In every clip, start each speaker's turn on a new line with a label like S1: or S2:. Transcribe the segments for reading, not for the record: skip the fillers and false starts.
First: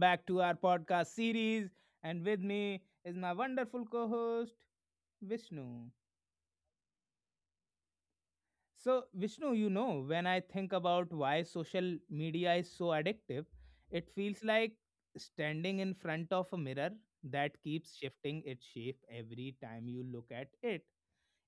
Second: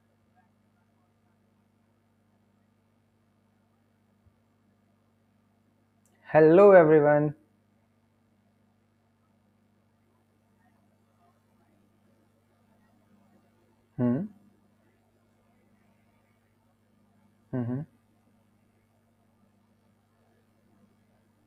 S1: back to our podcast series. And with me is my wonderful co host, Vishnu.
S2: Hello, everyone.
S1: So, Vishnu, you know, when I think about why social media is so addictive, it
S2: Hmm.
S1: feels like standing in front of a mirror that
S2: hmm
S1: keeps shifting its shape every time you look at it.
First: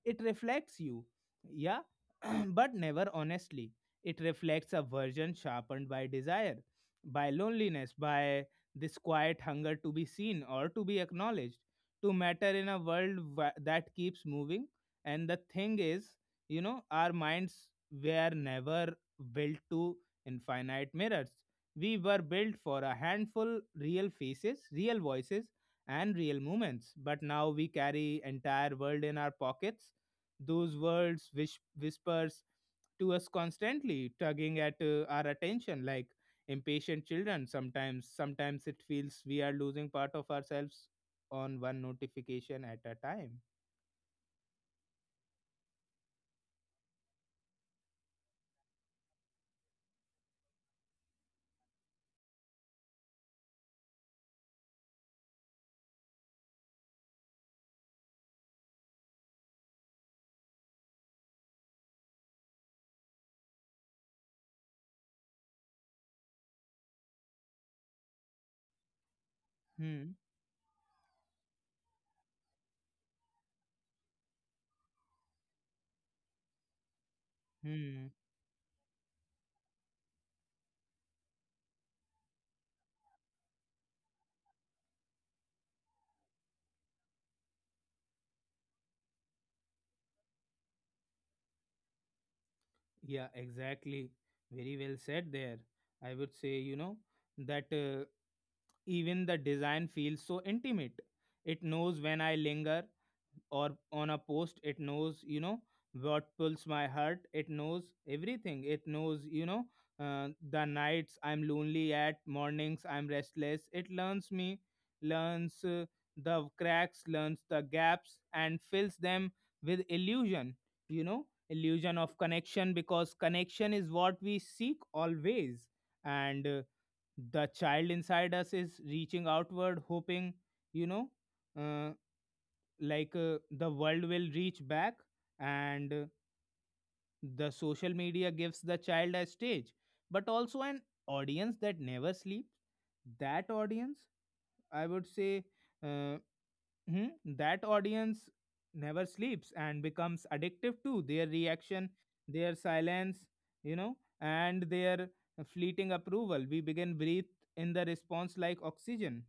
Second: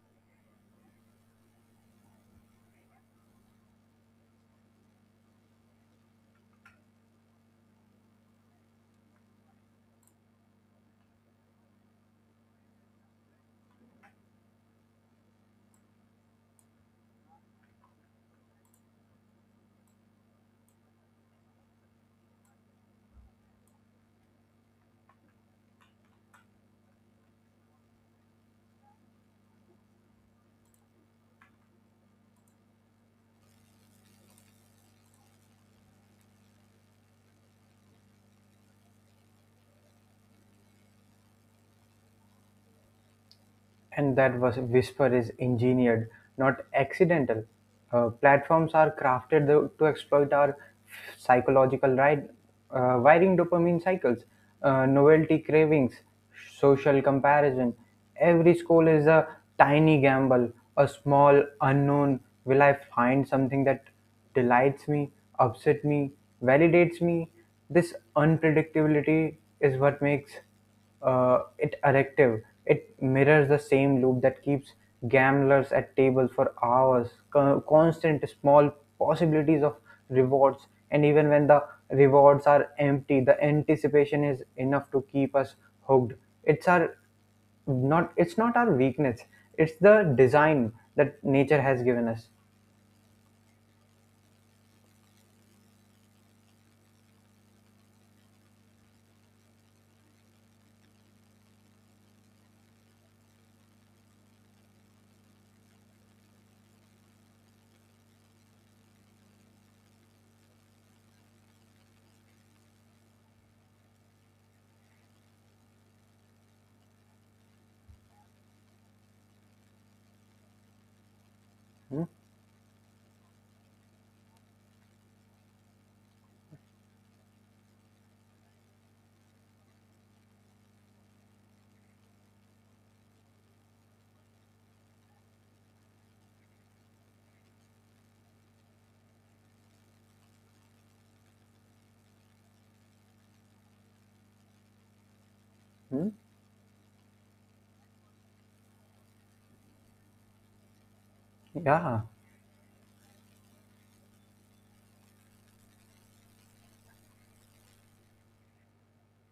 S1: It reflects you, yeah, but never honestly. It reflects a version sharpened by desire, by loneliness, by this quiet hunger to be seen or to be acknowledged, to matter in a world that keeps moving. And the thing is, you know, our minds were never built to infinite mirrors. We were built for a handful real faces, real voices, and real moments. But now we carry entire world in our pockets, those words whispers to us constantly, tugging at our attention like impatient children. Sometimes it feels we are losing part of ourselves on one notification at a time.
S2: And that was whisper is engineered, not accidental. Platforms are crafted to exploit our psychological right, wiring, dopamine cycles, novelty cravings, social comparison. Every scroll is a tiny gamble, a small unknown. Will I find something that delights me, upset me, validates me? This unpredictability is what
S1: Hmm.
S2: makes it addictive. It mirrors the same loop that keeps gamblers at tables for hours.
S1: Hmm.
S2: Constant small possibilities of rewards, and even when the rewards are empty, the anticipation is enough to keep us hooked. It's our not. It's not our weakness. It's the design that nature has given us.
S1: Yeah, exactly. Very well said there. I would say, you know, that even the design feels so intimate. It knows when I linger or on a post. It knows, you know, what pulls my heart. It knows everything. It knows, you know, the nights I'm lonely at, mornings I'm restless. It learns me, learns the cracks, learns the gaps, and fills them with illusion, you know, illusion
S2: Hmm?
S1: of connection because connection is what we seek always. And The child inside us is reaching outward, hoping, you know, uh, the world will reach back, and the social media gives the child a stage but also an audience that never sleeps. That audience, I would say,
S2: Hmm?
S1: uh, that audience never sleeps, and becomes addictive to their reaction,
S2: Yeah.
S1: their silence, you know, and their fleeting approval. We begin breathe in the response like oxygen.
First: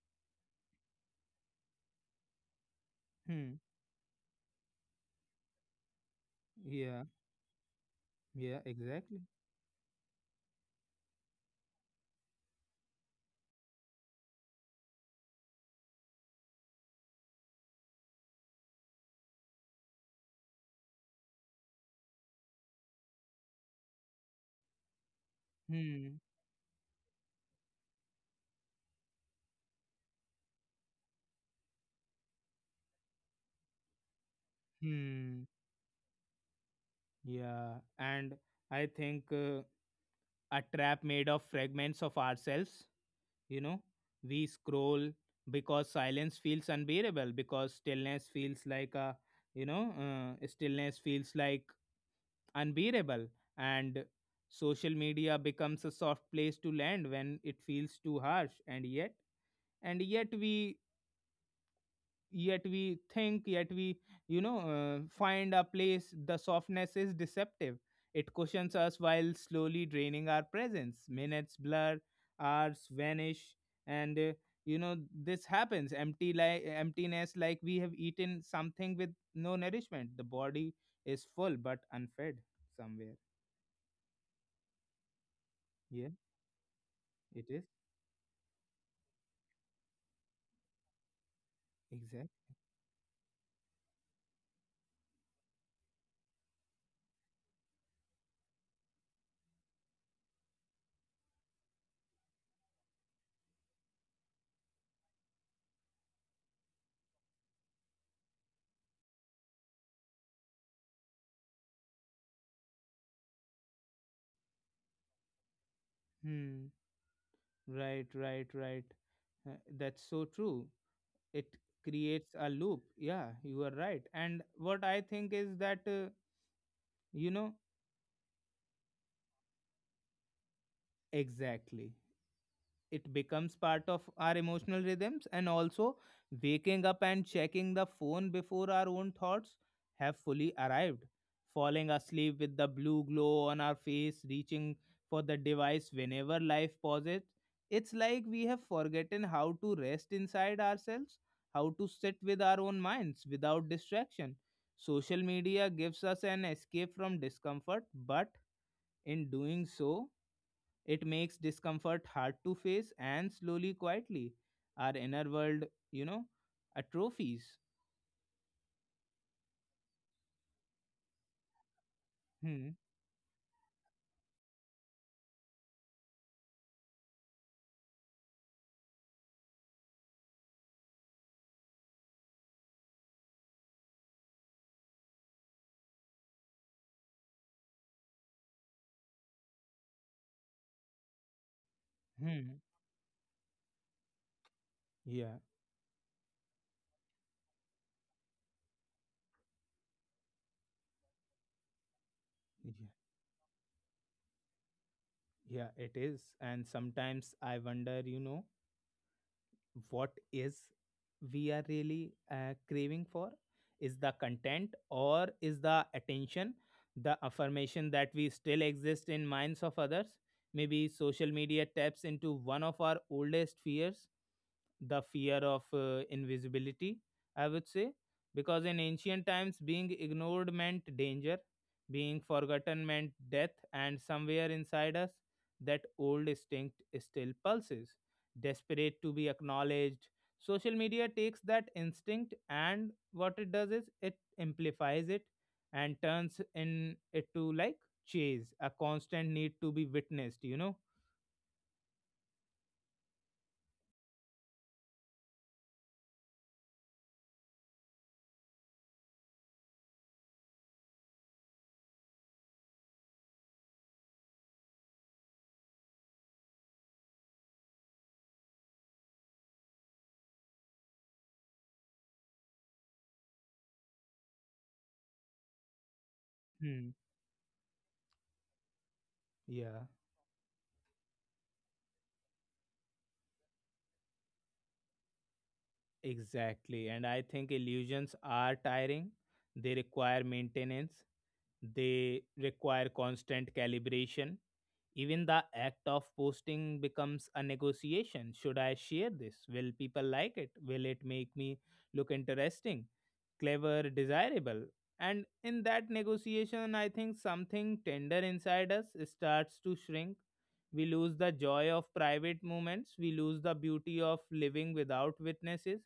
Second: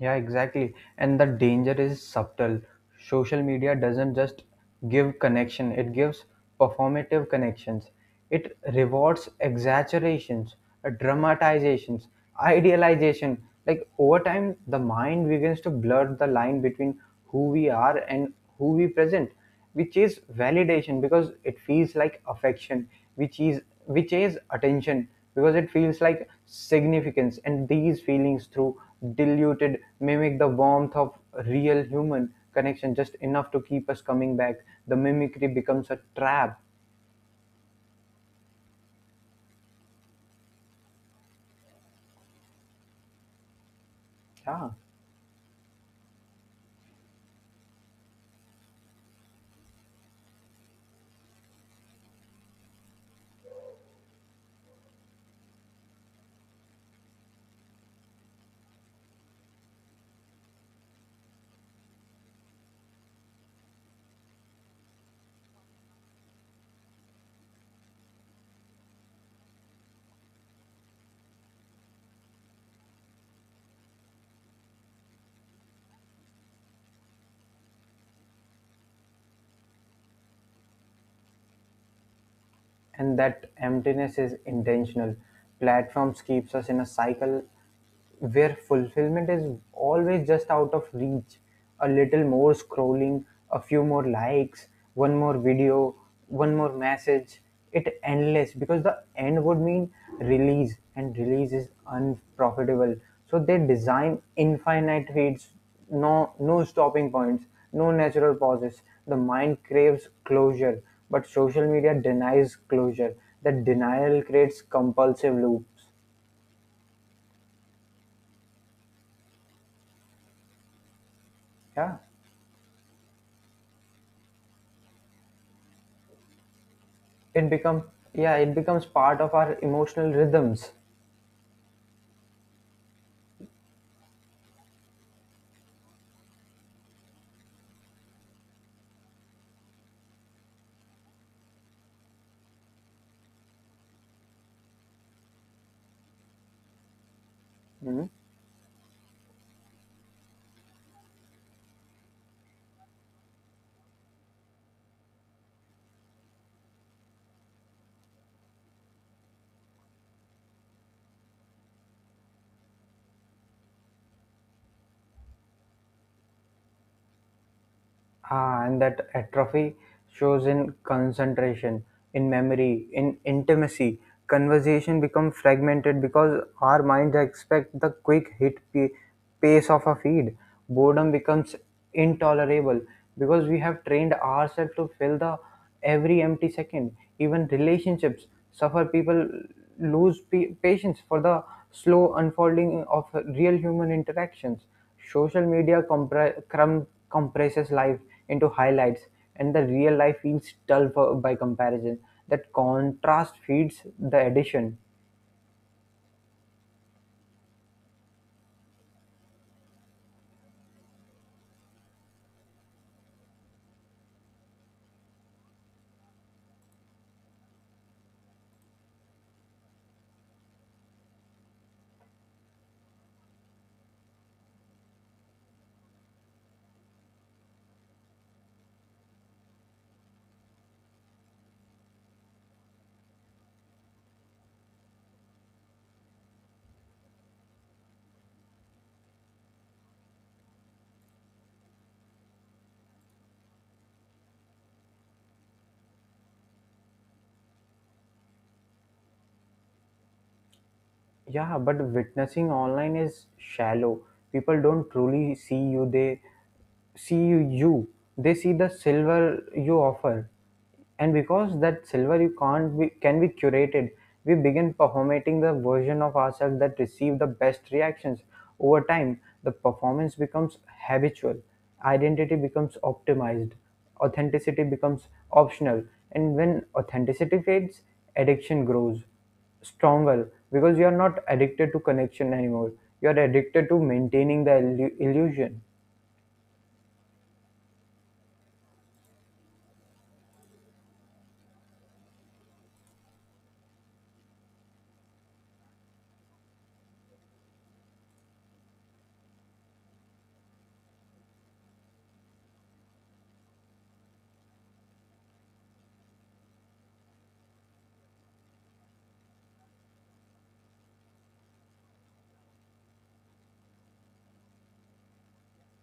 S2: Yeah, exactly. And the danger is subtle. Social
S1: Hmm.
S2: media doesn't just give connection, it gives
S1: Yeah.
S2: performative connections. It
S1: Yeah. Exactly.
S2: rewards exaggerations, dramatizations, idealization. Like over time, the mind begins to blur the line between who we are and who we present, which is validation because it feels like affection, which is which is attention because it feels
S1: Hmm.
S2: like significance, and these feelings through diluted mimic the warmth of real human connection just enough to keep us coming back. The
S1: Hmm.
S2: mimicry becomes a trap.
S1: Yeah. And I think a trap made of fragments of ourselves. You know, we
S2: Yeah,
S1: scroll because silence feels unbearable. Because stillness feels like a, stillness feels like unbearable. And social media becomes a soft place to land when it feels too harsh. And yet we think yet we find a place. The softness is deceptive. It cushions us while slowly draining our presence. Minutes blur, hours vanish, and uh, you know, this happens empty like emptiness, like we have eaten something with no nourishment. The body is full but unfed somewhere.
S2: and that emptiness is intentional.
S1: Yeah,
S2: Platforms keeps us in a cycle
S1: it is.
S2: where fulfillment is always just out of reach: a little
S1: Exact.
S2: more scrolling, a few more likes, one more video, one more message. It endless, because the end would mean release, and release is unprofitable. So they design infinite feeds, no, no stopping points, no natural pauses. The mind craves closure, but social media denies closure. That denial creates compulsive loops.
S1: Hmm. Right. Uh, that's so true. It
S2: Yeah,
S1: creates a loop. Yeah, you are right. And what I think is that uh, you
S2: it
S1: know
S2: becomes yeah, it becomes part of our emotional rhythms.
S1: exactly, it becomes part of our emotional rhythms. And also, waking up and checking the phone before our own thoughts have fully arrived, falling asleep with the blue glow on our face, reaching for the device whenever life pauses, it's
S2: Hmm?
S1: like we have forgotten how to rest inside ourselves, how to sit with our own minds without distraction. Social media gives us an escape from discomfort, but in doing so it makes discomfort hard to face, and slowly, quietly, our inner world, you know, atrophies.
S2: Ah, and that atrophy shows in concentration, in
S1: Hmm.
S2: memory, in intimacy. Conversation becomes fragmented because our minds expect the quick hit pace of a feed. Boredom becomes intolerable because we have trained ourselves to fill the every empty second. Even relationships suffer. People lose patience for the slow
S1: Hmm.
S2: unfolding of real human interactions.
S1: Yeah.
S2: Social media compresses life into highlights, and the real life feels dull for, by comparison. That
S1: Yeah.
S2: contrast feeds the addition.
S1: Yeah. It is. And sometimes I wonder, you know, what is we are really craving for, is the content or is the attention, the affirmation that we still exist in minds of others. Maybe social media taps into one of our oldest fears, the fear of invisibility, I would say, because in ancient times, being ignored meant danger, being forgotten meant death, and somewhere inside us, that old instinct still pulses, desperate to be acknowledged. Social media takes that instinct and what it does is it amplifies it and turns in it to like chase, a constant need to be witnessed, you know?
S2: Yeah, but witnessing online is shallow. People don't truly see you, they you. They see the silver you offer. And because that silver you can't be can be curated, we begin performating the version of ourselves that receive the best reactions. Over time, the performance becomes habitual, identity becomes optimized, authenticity becomes optional, and when
S1: Hmm.
S2: authenticity fades, addiction grows.
S1: Yeah,
S2: Stromwell, because you're not addicted to connection anymore, you're addicted to maintaining the illusion.
S1: exactly. And I think illusions are tiring. They require maintenance. They require constant calibration. Even the act of posting becomes a negotiation. Should I share this? Will people like it? Will it make me look interesting? Clever, desirable. And in that negotiation, I think something tender inside us starts to shrink. We lose the joy of private moments, we lose the beauty of living without witnesses.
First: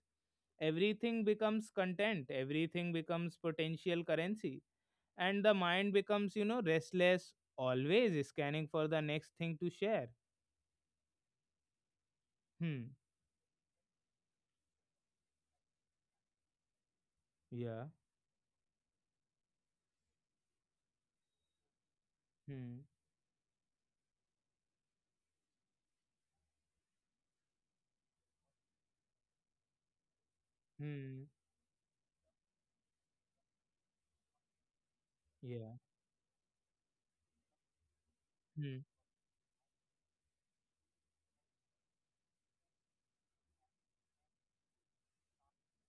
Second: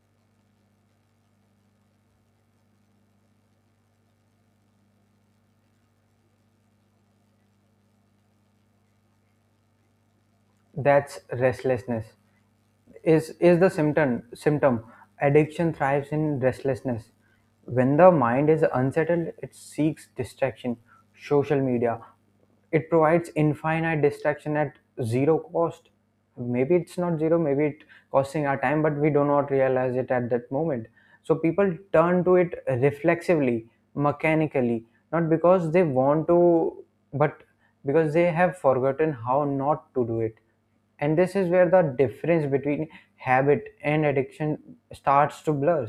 S1: Everything becomes content, everything becomes potential currency. And the mind becomes, you know, restless, always scanning for the next thing to share.
S2: That's restlessness.
S1: Hmm.
S2: Is the symptom. Addiction thrives in restlessness.
S1: Yeah.
S2: When the mind is unsettled it seeks distraction. Social media,
S1: Hmm.
S2: it provides infinite distraction at zero cost. Maybe it's not zero, maybe it costing our time but we do not realize it at that moment.
S1: Hmm.
S2: So people turn to it reflexively, mechanically, not because
S1: Yeah.
S2: they want to, but because they have
S1: Hmm.
S2: forgotten how not to do it. And this is where the difference between habit and addiction starts to blur.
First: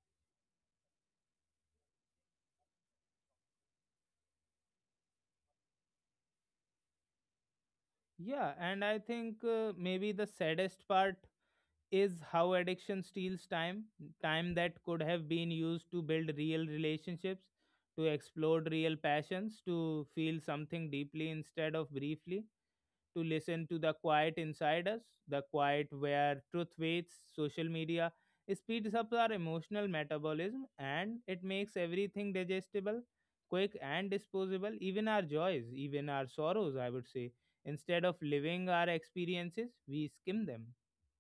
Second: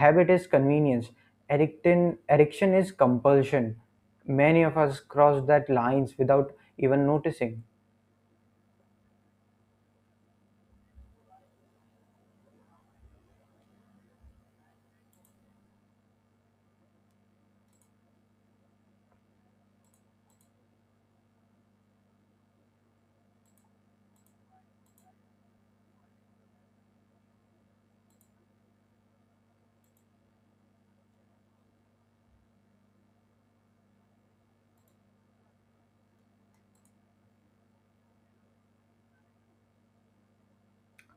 S2: Habit is convenience, addiction is compulsion. Many of us cross that lines without even noticing.
S1: Yeah, and I think maybe the saddest part is how addiction steals time, time that could have been used to build real relationships, to explore real passions, to feel something deeply instead of briefly, to listen to the quiet inside us, the quiet where truth waits. Social media speeds up our emotional metabolism and it makes everything digestible, quick and disposable, even our joys, even our sorrows, I would say. Instead of living our experiences we skim them.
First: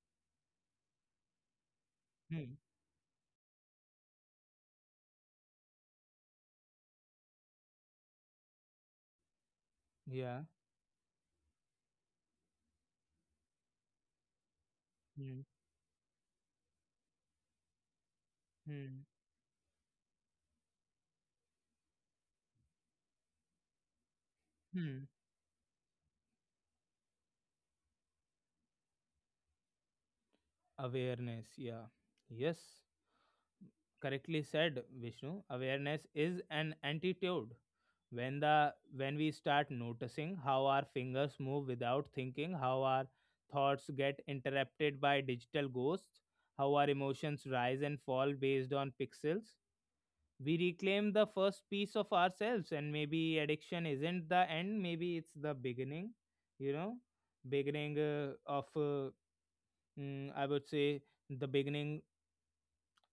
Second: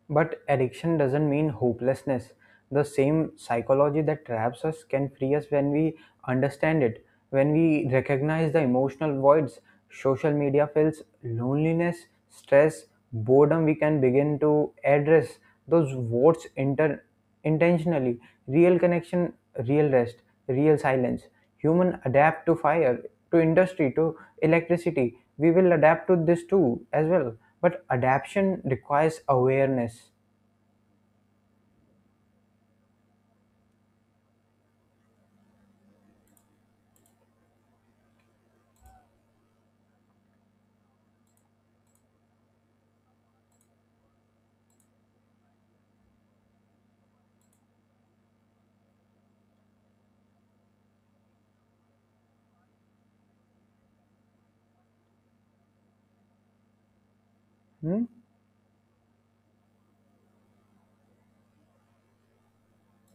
S2: But addiction doesn't mean hopelessness.
S1: Hmm.
S2: The same psychology that traps us can free us when we understand it, when we recognize the emotional voids social
S1: Yeah.
S2: media fills, loneliness, stress, boredom, we can begin to address
S1: Hmm.
S2: those voids intentionally, real
S1: Hmm.
S2: connection, real rest, real silence. Human adapt to fire, to industry, to
S1: Hmm.
S2: electricity. We will adapt to this too as well. But adaptation requires awareness.
S1: Awareness. Yeah. Yes. Correctly said, Vishnu. Awareness is an antidote. When we start noticing how our fingers move without thinking, how our thoughts get interrupted by digital ghosts, how our emotions rise and fall based on pixels, we reclaim the first piece of ourselves. And maybe addiction isn't the end. Maybe it's the beginning. You know, beginning
S2: Hmm?
S1: uh, of uh, I would say the beginning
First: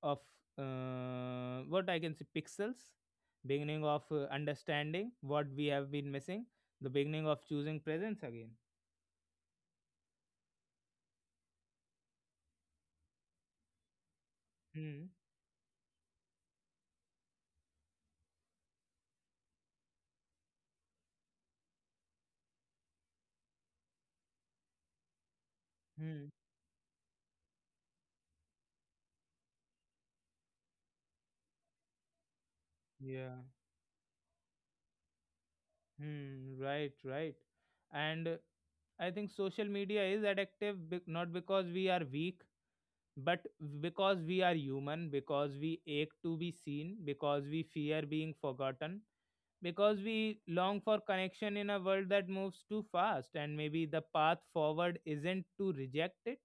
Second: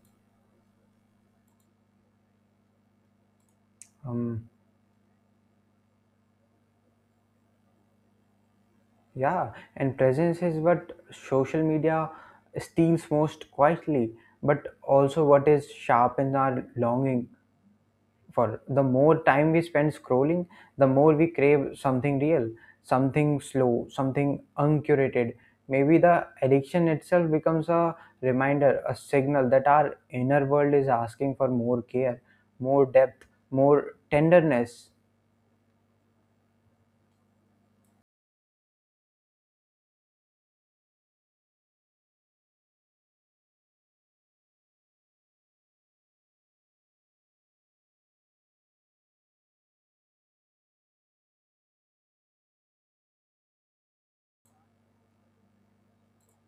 S1: of, what I can say, pixels, beginning of
S2: Um,
S1: understanding what we have been missing, the beginning of choosing presence again.
S2: yeah, and presence is what social media steals most quietly, but
S1: Hmm.
S2: also what is sharpens our longing. For the more time we spend scrolling, the more we crave something real, something slow, something uncurated. Maybe the
S1: Hmm.
S2: addiction itself becomes a reminder, a signal that our inner world is asking for more care, more depth,
S1: Yeah.
S2: more tenderness.
S1: Hmm. Right. Right. And I think social media is addictive not because we are weak, but because we are human, because we ache to be seen, because we fear being forgotten, because we long for connection in a world that moves too fast. And maybe the path forward isn't to reject it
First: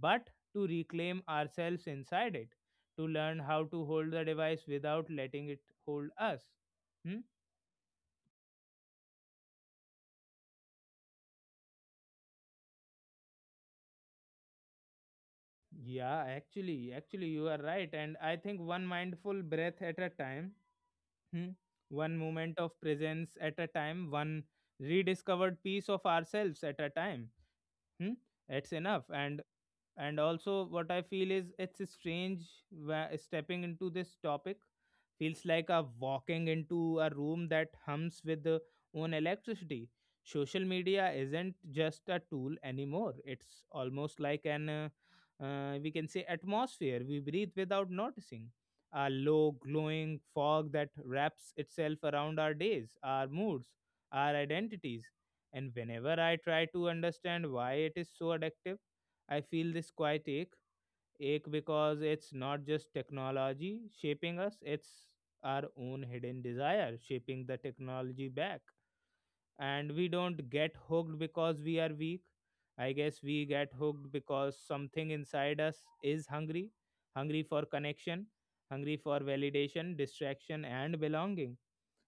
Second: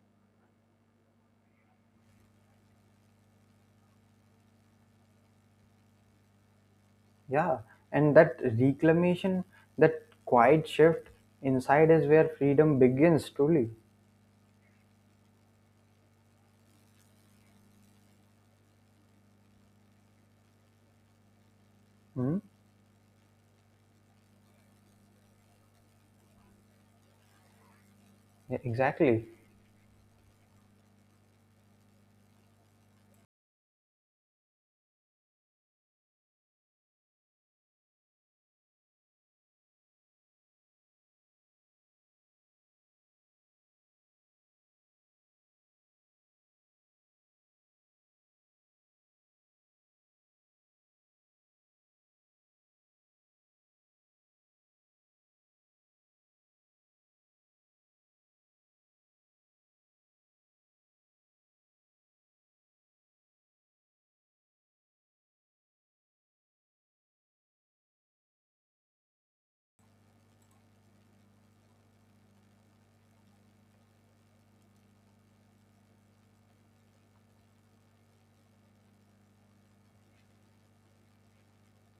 S1: but to reclaim ourselves inside it, to learn how to hold the device without letting it hold us. Hmm?
S2: Yeah, and that reclamation, that quiet shift inside is where freedom begins truly.
S1: Yeah, actually you are right. And I think one mindful breath at a time, hmm, one
S2: Hmm?
S1: moment of presence at a time, one rediscovered piece of ourselves at a time, hmm,
S2: Yeah,
S1: it's enough.
S2: exactly.
S1: And also what I feel is it's strange where stepping into this topic feels like a walking into a room that hums with the own electricity. Social media isn't just a tool anymore. It's almost like an we can say atmosphere we breathe without noticing, a low glowing fog that wraps itself around our days, our moods, our identities. And whenever I try to understand why it is so addictive, I feel this quiet ache, ache because it's not just technology shaping us, it's our own hidden desire shaping the technology back. And we don't get hooked because we are weak. I guess we get hooked because something inside us is hungry, hungry for connection, hungry for validation, distraction, and belonging.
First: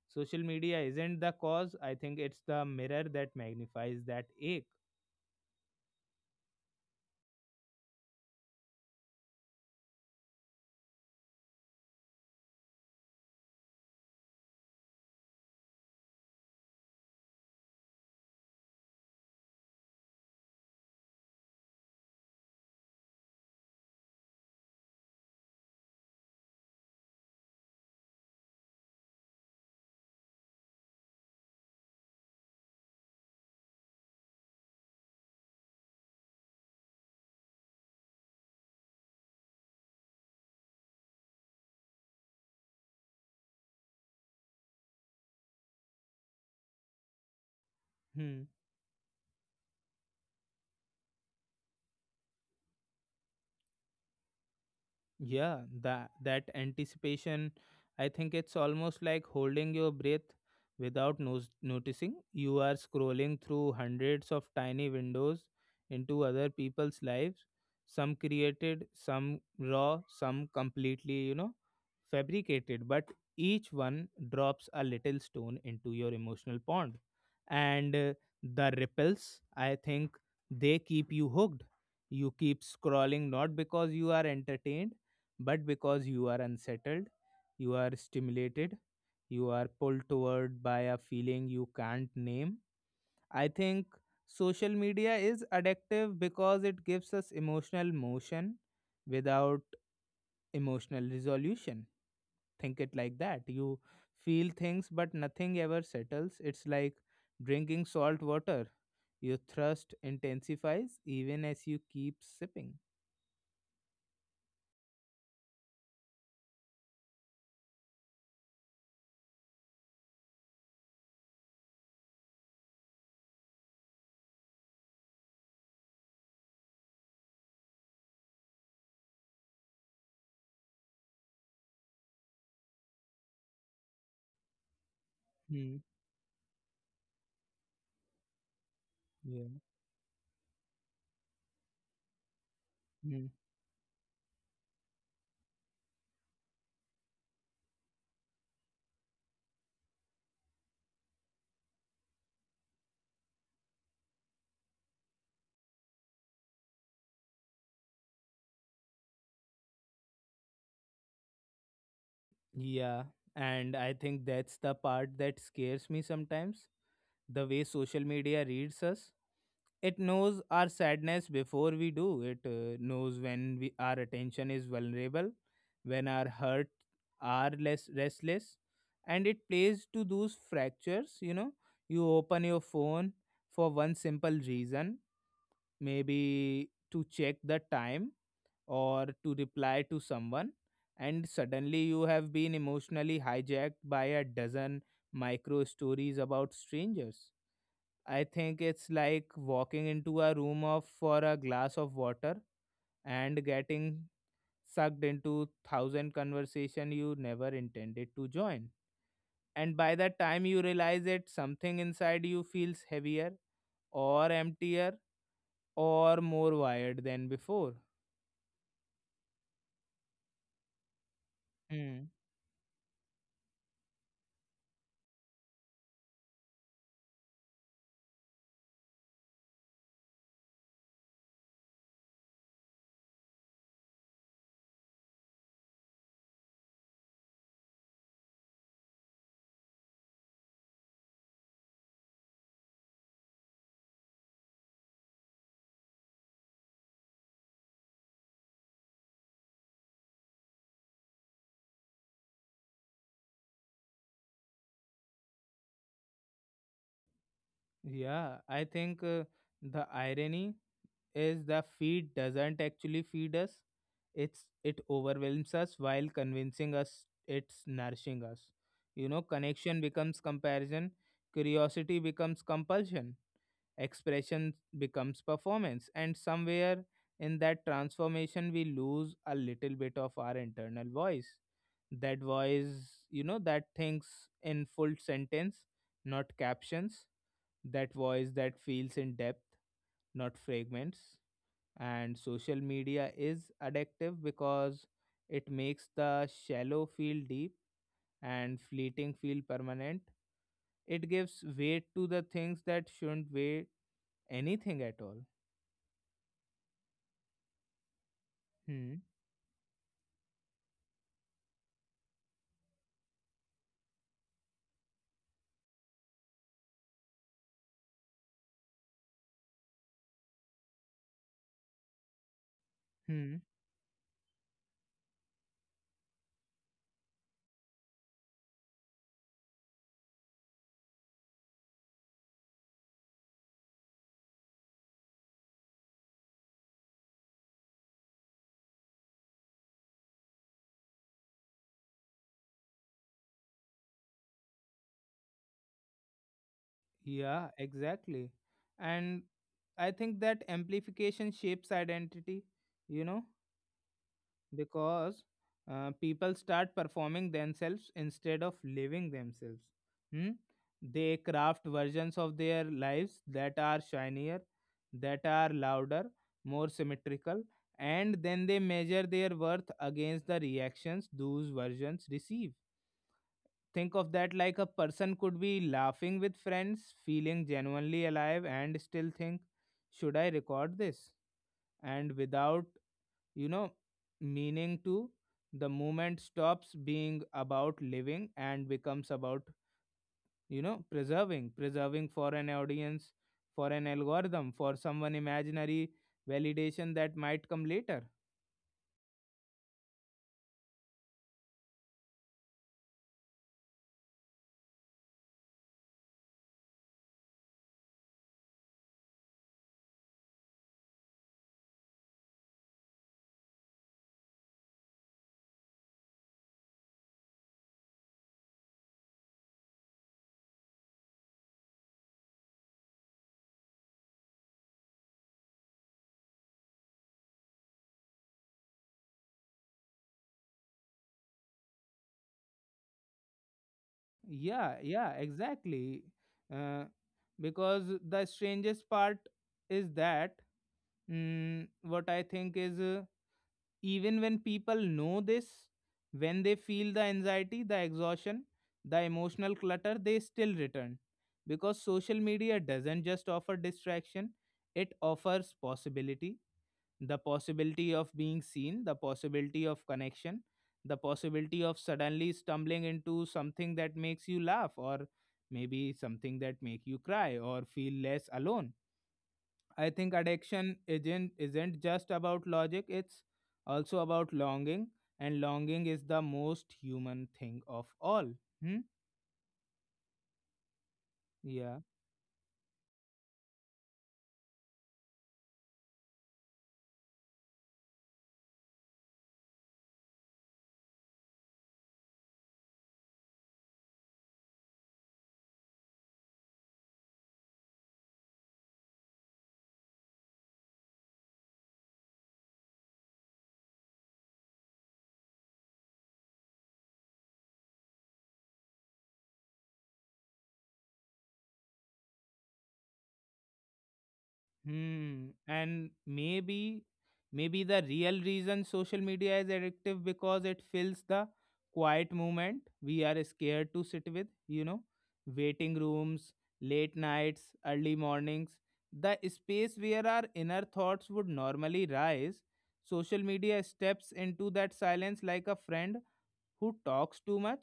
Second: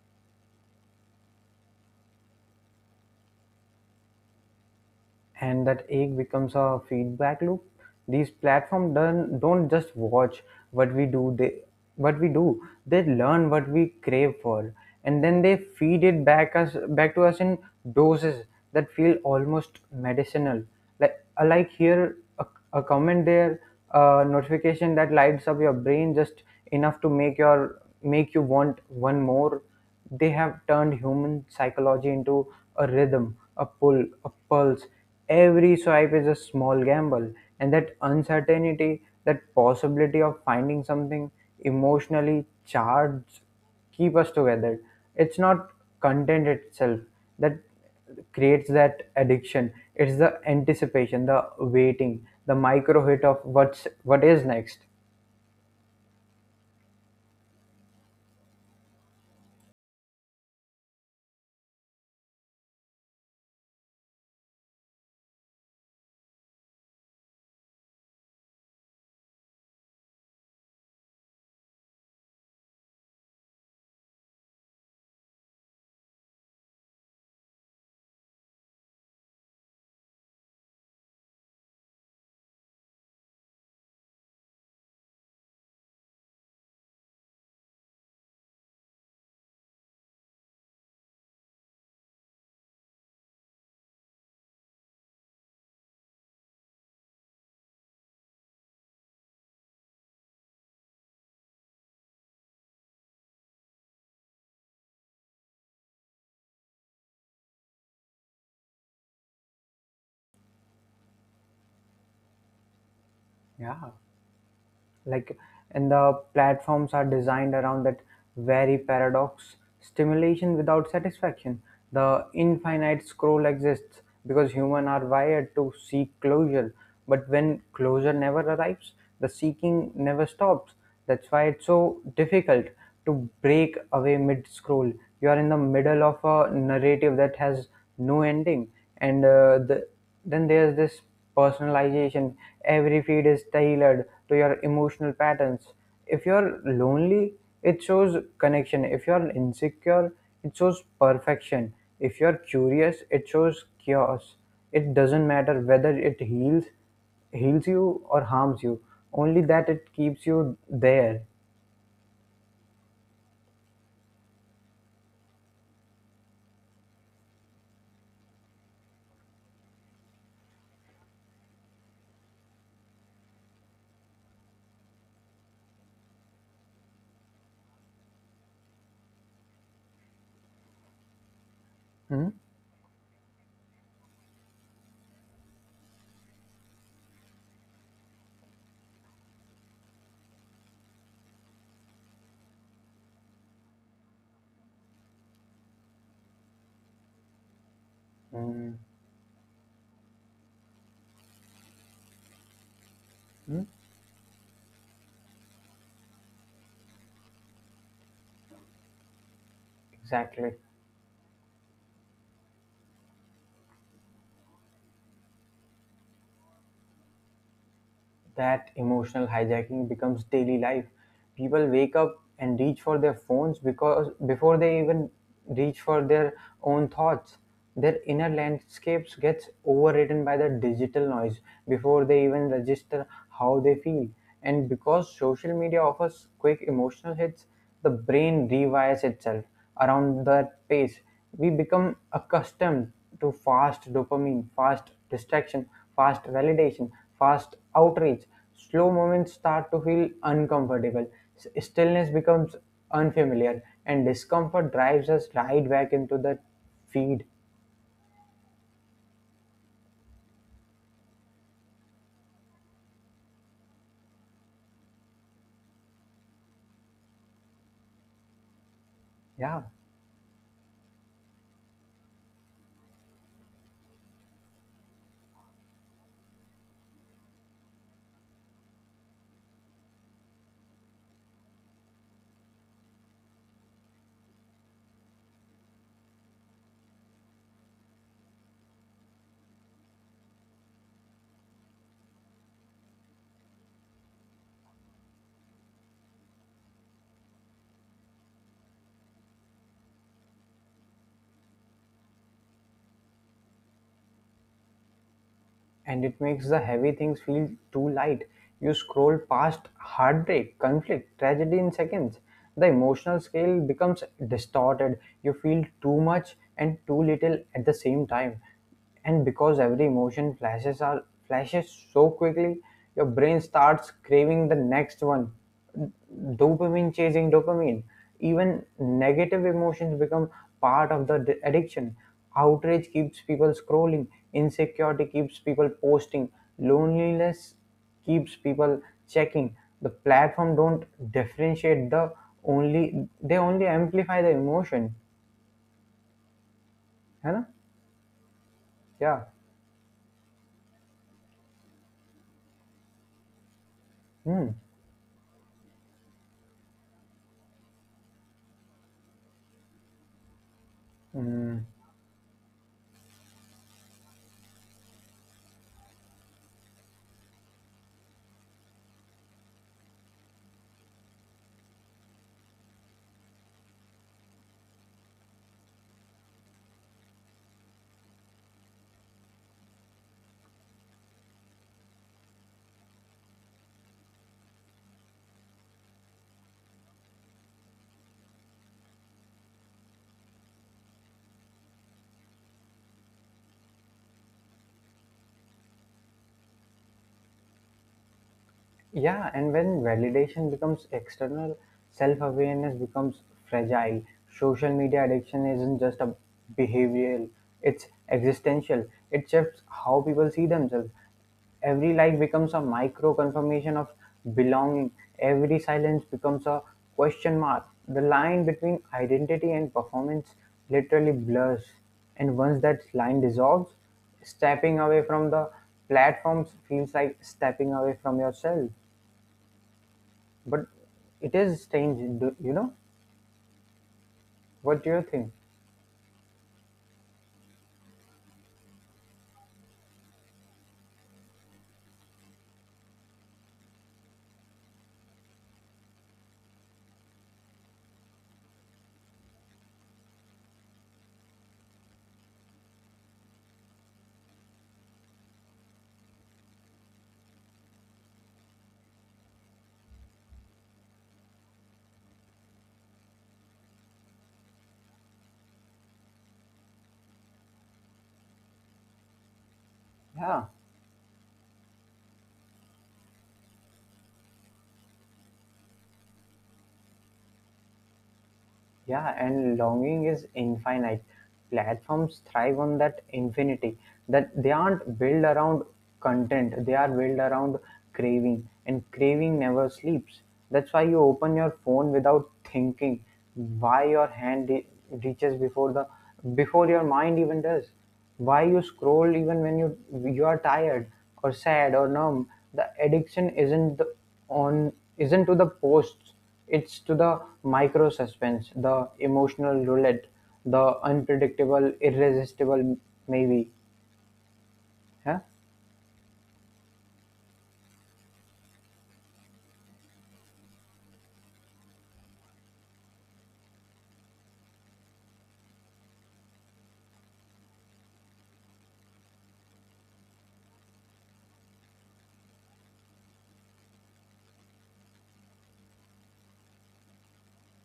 S1: Social media isn't the cause, I think it's the mirror that magnifies that ache.
S2: And that egg becomes a feedback loop. These platforms don't just watch what we do they what we do, they learn what we crave for, and then they feed it back to us in doses that feel almost medicinal. Like here a comment there, a notification that lights up your brain just enough to make you want one more. They have turned human psychology into a rhythm, a pull, a pulse. Every swipe is a small gamble, and that uncertainty, that possibility of finding something emotionally charged, keep us together. It's not content itself that
S1: Hmm.
S2: creates that addiction, it's the anticipation, the waiting, the micro hit of what is next.
S1: Yeah, that anticipation, I think it's almost like holding your breath without noticing. You are scrolling through hundreds of tiny windows into other people's lives, some created, some raw, some completely, you know, fabricated, but each one drops a little stone into your emotional pond. And the ripples, I think they keep you hooked. You keep scrolling not because you are entertained but because you are unsettled, you are stimulated, you are pulled toward by a feeling you can't name. I think social media is addictive because it gives us emotional motion without emotional resolution. Think it like that. You feel things, but nothing ever settles. It's like drinking salt water. Your thirst intensifies even as you keep sipping.
S2: Yeah, like, and the platforms are designed around that very paradox: stimulation without satisfaction. The infinite scroll exists because humans are wired to seek closure, but when closure never arrives, the seeking never stops. That's why it's so difficult to break away mid scroll. You are in the
S1: Hmm.
S2: middle of a narrative that has no ending. and
S1: Yeah.
S2: uh, the then there's this personalization. Every feed is tailored to your emotional patterns. If you're lonely, it shows connection. If you're insecure, it shows perfection. If you're curious, it shows chaos. It doesn't matter whether it heals you or harms you. Only that it keeps you there.
S1: Yeah, and I think that's the part that scares me sometimes. The way social media reads us, it knows our sadness before we do. It knows when we, our attention is vulnerable, when our hurt are less restless, and it plays to those fractures. You know, you
S2: Hmm?
S1: open your phone for one simple reason, maybe to check the time or to reply to someone, and suddenly you have been emotionally hijacked by a dozen micro stories about strangers. I think
S2: Hmm.
S1: it's like walking into a room of for a glass of water and
S2: Hmm?
S1: getting sucked into thousand conversation you never intended to join, and by the time
S2: Exactly.
S1: you realize it something inside you feels heavier or emptier or more wired than before.
S2: That emotional hijacking becomes daily life. People wake up
S1: Hmm.
S2: and reach for their phones because before they even reach for their own thoughts, their inner landscapes gets overridden by the digital noise before they even register how they feel. And because social media offers quick emotional hits, the brain rewires itself around that pace. We become accustomed to fast dopamine, fast distraction, fast validation, fast outreach. Slow moments start to feel uncomfortable. Stillness becomes unfamiliar, and discomfort drives us right back into the feed.
S1: Yeah, I think the irony is the feed doesn't actually feed us. It's it overwhelms us while convincing us it's nourishing us. You know,
S2: Yeah,
S1: connection becomes comparison, curiosity becomes compulsion, expression becomes performance, and somewhere in that transformation we lose a little bit of our internal voice. That voice, you know, that thinks in full sentence, not captions. That voice that feels in depth, not fragments. And social media is addictive because it makes the shallow feel deep and fleeting feel permanent. It gives weight to the things that shouldn't weigh anything at all.
S2: and it makes the heavy things feel too light. You
S1: Hmm.
S2: scroll past heartbreak, conflict, tragedy in seconds. The emotional scale becomes distorted. You feel too much and too little at the same time. And because every emotion flashes are flashes so quickly, your brain
S1: Hmm.
S2: starts craving the next one, dopamine chasing dopamine. Even negative emotions become part of the addiction. Outrage keeps people scrolling, insecurity keeps people posting, loneliness keeps people checking. The platform don't differentiate the only they only amplify the emotion. है ना?
S1: Yeah, exactly.
S2: yeah
S1: And I think that amplification shapes identity, you know,
S2: hmm.
S1: because people start performing themselves instead of living themselves. Hmm? They
S2: Hmm.
S1: craft versions of their lives that are shinier, that are louder, more symmetrical, and then they measure their worth against the reactions those versions receive. Think of that like a person could be laughing with friends, feeling genuinely alive, and still think, should I record this? And without, you know, meaning to. The movement stops being about living and becomes about, you know, preserving, preserving for an audience, for an algorithm, for someone imaginary validation that might come later.
S2: Yeah, and when validation becomes external, self awareness becomes fragile. Social media addiction isn't just a behavioral, it's existential. It shifts how people see themselves. Every like becomes a micro confirmation of belonging, every silence becomes a question mark. The line between identity and performance literally blurs. And once that line dissolves, stepping away from the platforms feels like stepping away from yourself. But it is strange, you know?
S1: Yeah,
S2: What do you
S1: yeah,
S2: think?
S1: exactly. Uh, because the strangest part is that, what I think is. Even when people know this, when they feel the anxiety, the exhaustion, the emotional clutter, they still return, because social media doesn't just offer distraction, it offers possibility. The possibility of being seen, the possibility of connection, the possibility of suddenly stumbling into something that makes you laugh, or maybe something that make you cry or feel less alone. I think
S2: Yeah.
S1: addiction isn't just about logic, it's also about longing, and longing is the most human thing of all. Hmm?
S2: Yeah, and longing is infinite.
S1: Yeah.
S2: Platforms thrive on that infinity. That they aren't built around content, they are built around craving, and craving never sleeps. That's why you open your phone without thinking, why your hand reaches before the before your mind even does. Why you scroll even when you are tired or sad or numb. The addiction isn't to the posts, it's to the micro-suspense, the emotional roulette, the unpredictable, irresistible maybe. Huh?
S1: Hmm. And maybe, maybe the real reason social media is addictive because it fills the quiet moment we are scared to sit with, you know, waiting rooms, late nights, early mornings, the space where our inner thoughts would normally rise. Social media steps into that silence like a friend who talks too much,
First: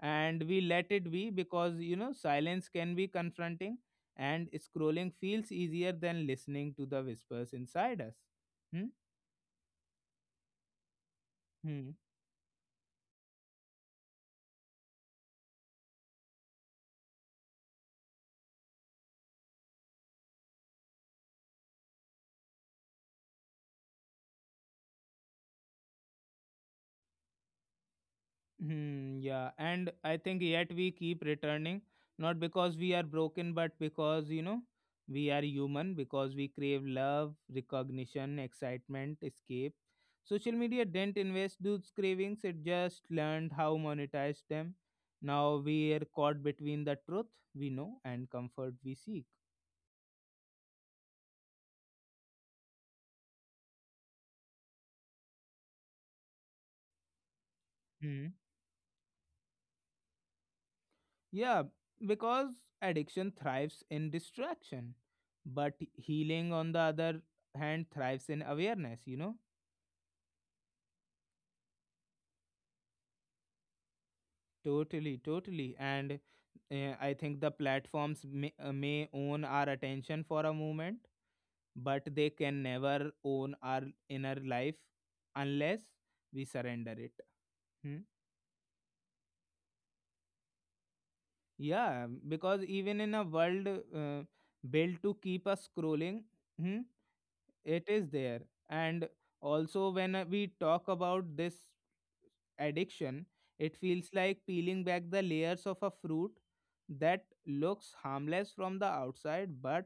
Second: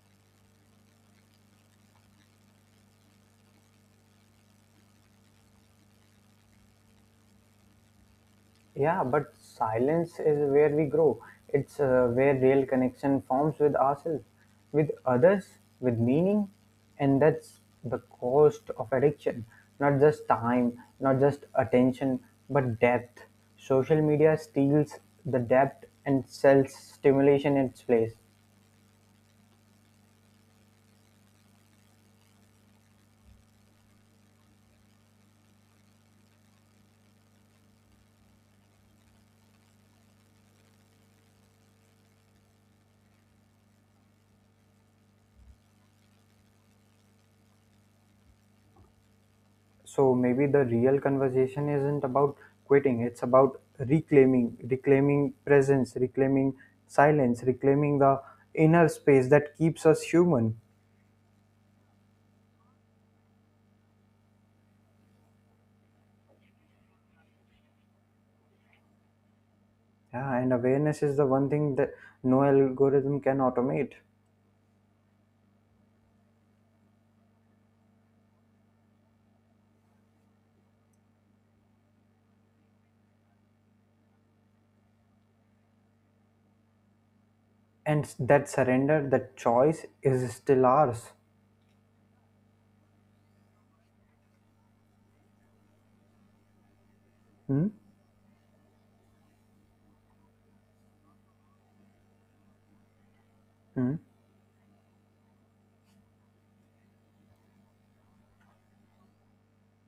S1: and we let it be because, you know, silence can be confronting and scrolling feels easier than listening to the whispers inside us. Hmm?
S2: Yeah, but silence is where we grow. It's
S1: Hmm.
S2: uh, where real connection forms with ourselves, with others, with meaning. And that's the cost of addiction. Not just time, not just attention, but depth. Social media steals the depth and sells stimulation in its place.
S1: Hmm, yeah, and I think yet we keep returning, not because we are broken, but because, you know, we are human, because we crave love, recognition, excitement, escape. Social media didn't invest those cravings, it just learned how monetize them. Now we are caught between the truth we know and comfort we seek.
S2: So maybe the real conversation isn't about quitting, it's about reclaiming, reclaiming presence, reclaiming silence, reclaiming the
S1: Hmm.
S2: inner space that keeps us human.
S1: Yeah, because addiction thrives in distraction, but healing, on the other hand, thrives in awareness, you know.
S2: Yeah, and awareness is the one thing that no algorithm can automate.
S1: Totally, totally. And I think the platforms may own our attention for a moment, but they can never own our inner life unless we surrender it. Hmm?
S2: And that surrender, that choice is still ours.
S1: Yeah, because even in a world built to keep us scrolling, hmm,
S2: Hmm?
S1: it is there. And also, when we talk about this addiction, it
S2: Hmm?
S1: feels like peeling back the layers of a fruit that looks harmless from the outside but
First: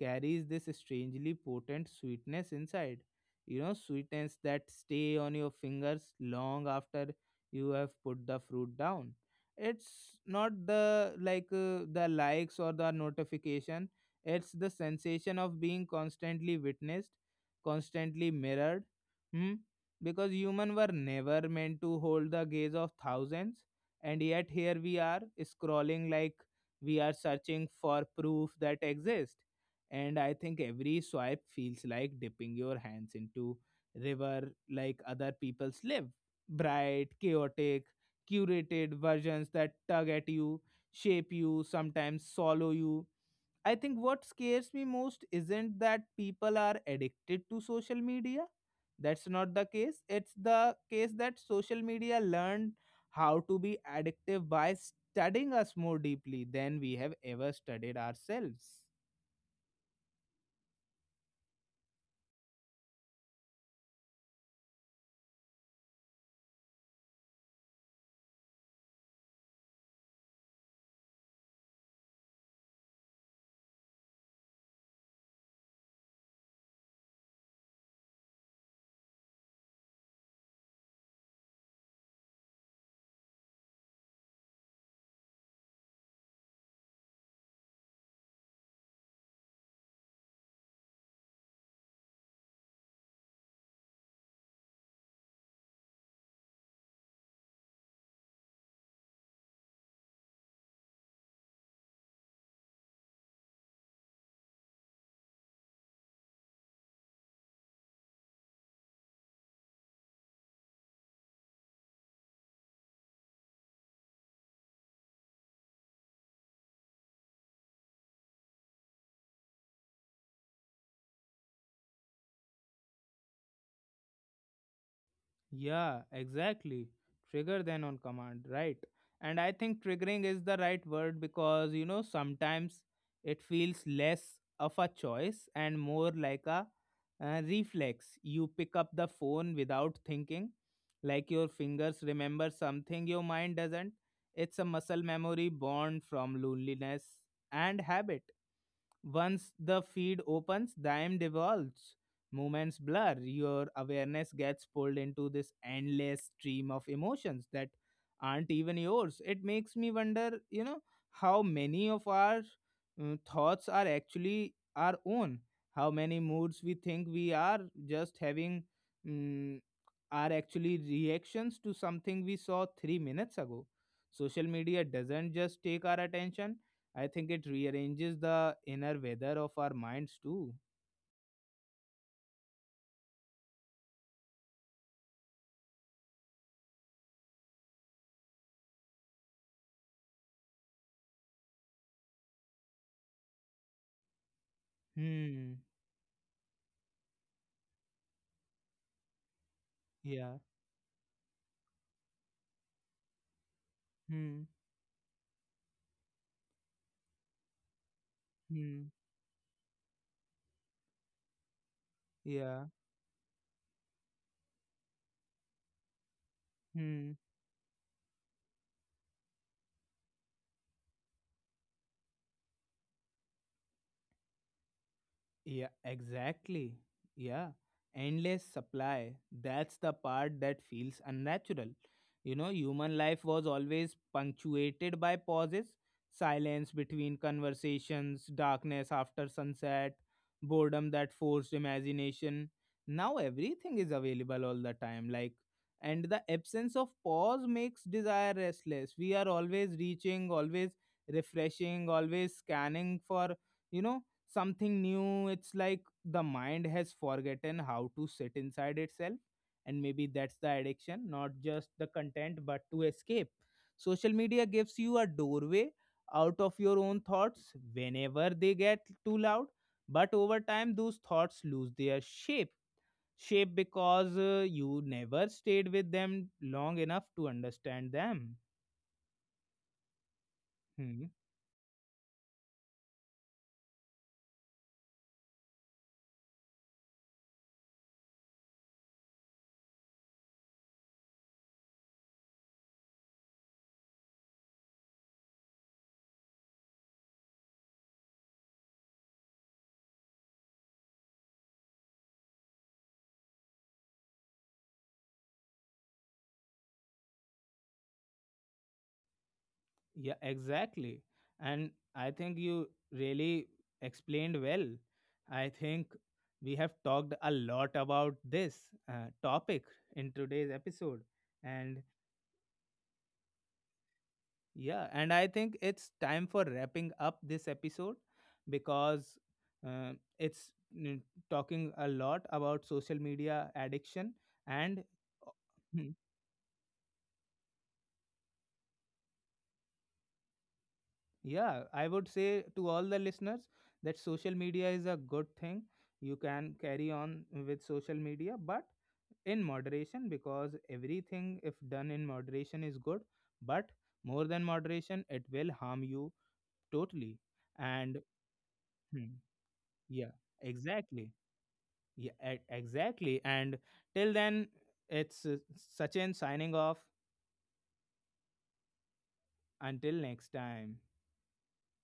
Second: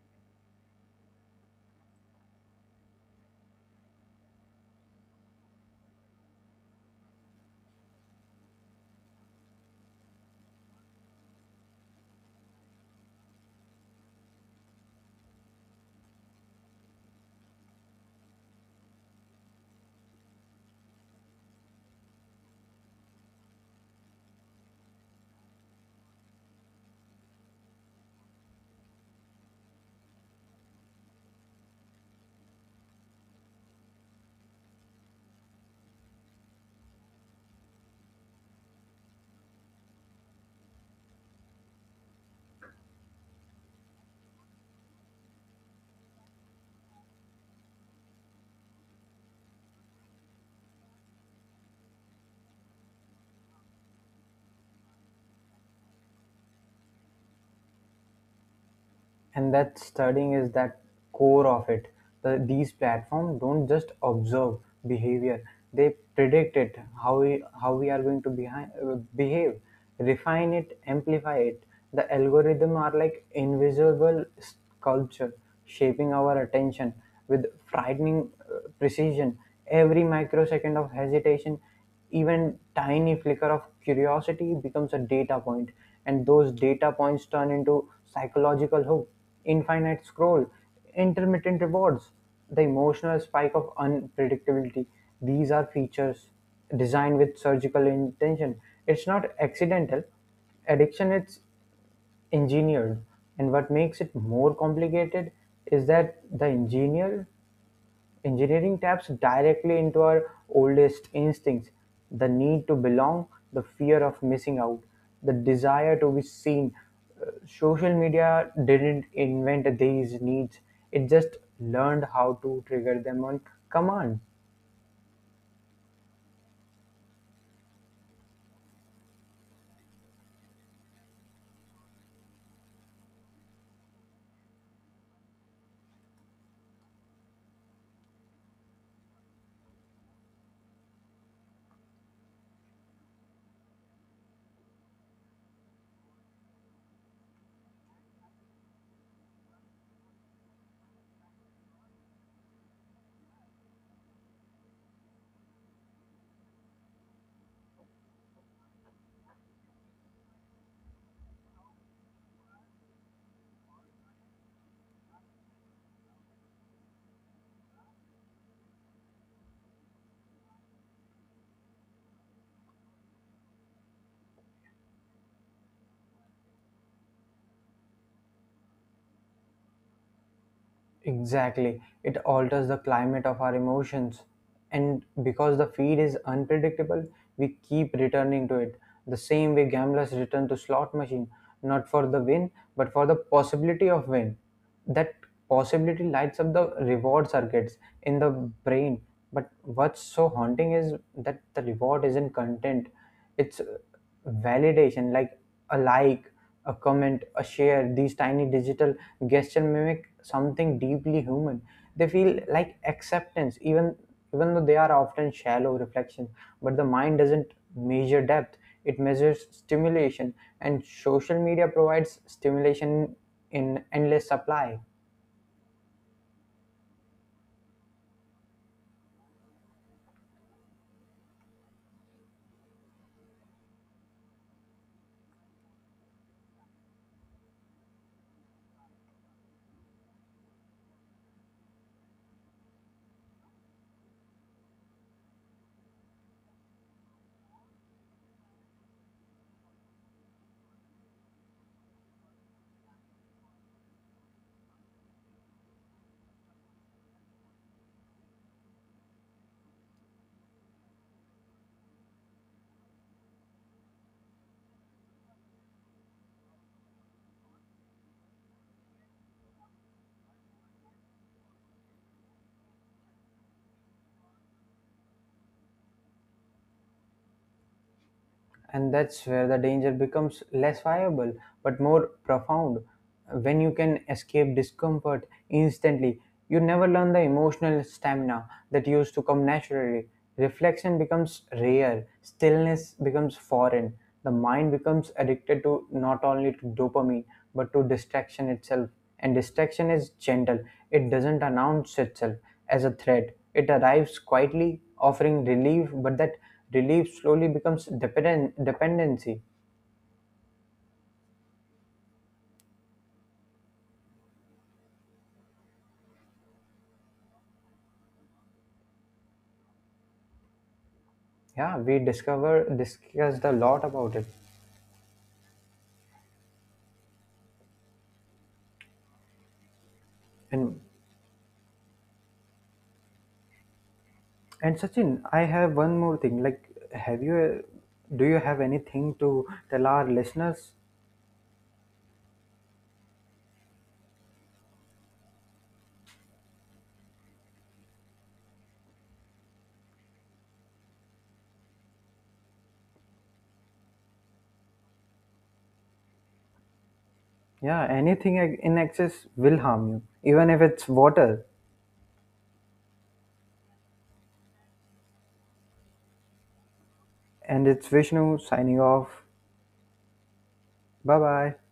S1: carries this strangely potent sweetness inside. You know, sweetness that stay on your fingers long after you have put the fruit down. It's not the like the likes or the notification. It's the sensation of being constantly witnessed, constantly mirrored. Hmm. Because humans were never meant to hold the gaze of thousands, and yet here we are, scrolling like we are searching for proof that exists. And I think every swipe feels like dipping your hands into river, like other people's live, bright, chaotic, curated versions that tug at you, shape you, sometimes swallow you. I think what scares me most isn't that people are addicted to social media. That's not the case. It's the case that social media learned how to be addictive by studying us more deeply than we have ever studied ourselves.
S2: And that studying is that core of it. These platforms don't just observe behavior, they predict it. How we are going to behave, refine it, amplify it. The algorithm are like invisible sculpture shaping our attention with frightening precision. Every microsecond of hesitation, even tiny flicker of curiosity becomes a data point, and those data points turn into psychological hook, infinite scroll, intermittent rewards, the emotional spike of unpredictability. These are features designed with surgical intention. It's not accidental. Addiction is engineered, and what makes it more complicated is that the engineering taps directly into our oldest instincts, the need to belong, the fear of missing out, the desire to be seen. Social media didn't invent these needs, it just learned how to trigger them on command.
S1: Yeah, exactly. Trigger then on command, right? And I think triggering is the right word because, you know, sometimes it feels less of a choice and more like a reflex. You pick up the phone without thinking, like your fingers remember something your mind doesn't. It's a muscle memory born from loneliness and habit. Once the feed opens, time devolves, moments blur, your awareness gets pulled into this endless stream of emotions that aren't even yours. It makes me wonder, you know, how many of our thoughts are actually our own, how many moods we think we are just having, mm, are actually reactions to something we saw 3 minutes ago. Social media doesn't just take our attention, I think it rearranges the inner weather of our minds too.
S2: Exactly. It alters the climate of our emotions. And because the feed is unpredictable, we keep returning to it. The same way gamblers return to slot machine, not for the win, but for the possibility of win. That
S1: Hmm.
S2: possibility lights up the reward circuits in the brain. But what's so
S1: Yeah.
S2: haunting is that the reward isn't content. It's
S1: Hmm.
S2: validation, like a like, a comment, a share. These tiny
S1: Hmm.
S2: digital gestures mimic something deeply human. They feel
S1: Yeah.
S2: like acceptance, even even though they are often shallow reflections. But the
S1: Hmm.
S2: mind doesn't measure depth; it measures stimulation, and social media provides stimulation in endless supply.
S1: Yeah, exactly. Yeah. Endless supply. That's the part that feels unnatural. You know, human life was always punctuated by pauses, silence between conversations, darkness after sunset, boredom that forced imagination. Now everything is available all the time. Like, and the absence of pause makes desire restless. We are always reaching, always refreshing, always scanning for, you know, something new. It's like the mind has forgotten how to sit inside itself, and maybe that's the addiction, not just the content but to escape. Social media gives you a doorway out of your own thoughts whenever they get too loud, but over time those thoughts lose their shape, shape because you never stayed with them long enough to understand them.
S2: And that's where the danger becomes less
S1: Hmm.
S2: viable but more profound. When you can escape discomfort instantly, you never learn the emotional stamina that used to come naturally. Reflection becomes rare, stillness becomes foreign. The mind becomes addicted to not only to dopamine but to distraction itself. And distraction is gentle, it doesn't announce itself as a threat. It arrives quietly offering relief, but that relief slowly becomes dependent dependency.
S1: Yeah, exactly. And I think you really explained well. I think we have talked a lot about this topic in today's episode.
S2: Yeah,
S1: And
S2: we discover discussed a lot about it.
S1: yeah, and I think it's time for wrapping up this episode because uh, it's,
S2: and
S1: mm, talking a lot about social media addiction
S2: and
S1: and.
S2: Sachin,
S1: uh,
S2: I have
S1: Hmm.
S2: one more thing, like, have you do you have anything to tell our listeners?
S1: Yeah, I would say to all the listeners that social media is a good thing. You can carry on with social media, but in moderation because everything, if done in moderation, is good. But more than moderation, it will harm you totally.
S2: Yeah,
S1: And
S2: anything in
S1: hmm,
S2: excess will harm you,
S1: yeah,
S2: even if it's
S1: exactly.
S2: water.
S1: Yeah, exactly. And till then, it's Sachin signing off.
S2: And it's Vishnu signing off.
S1: Until next time.
S2: Bye bye.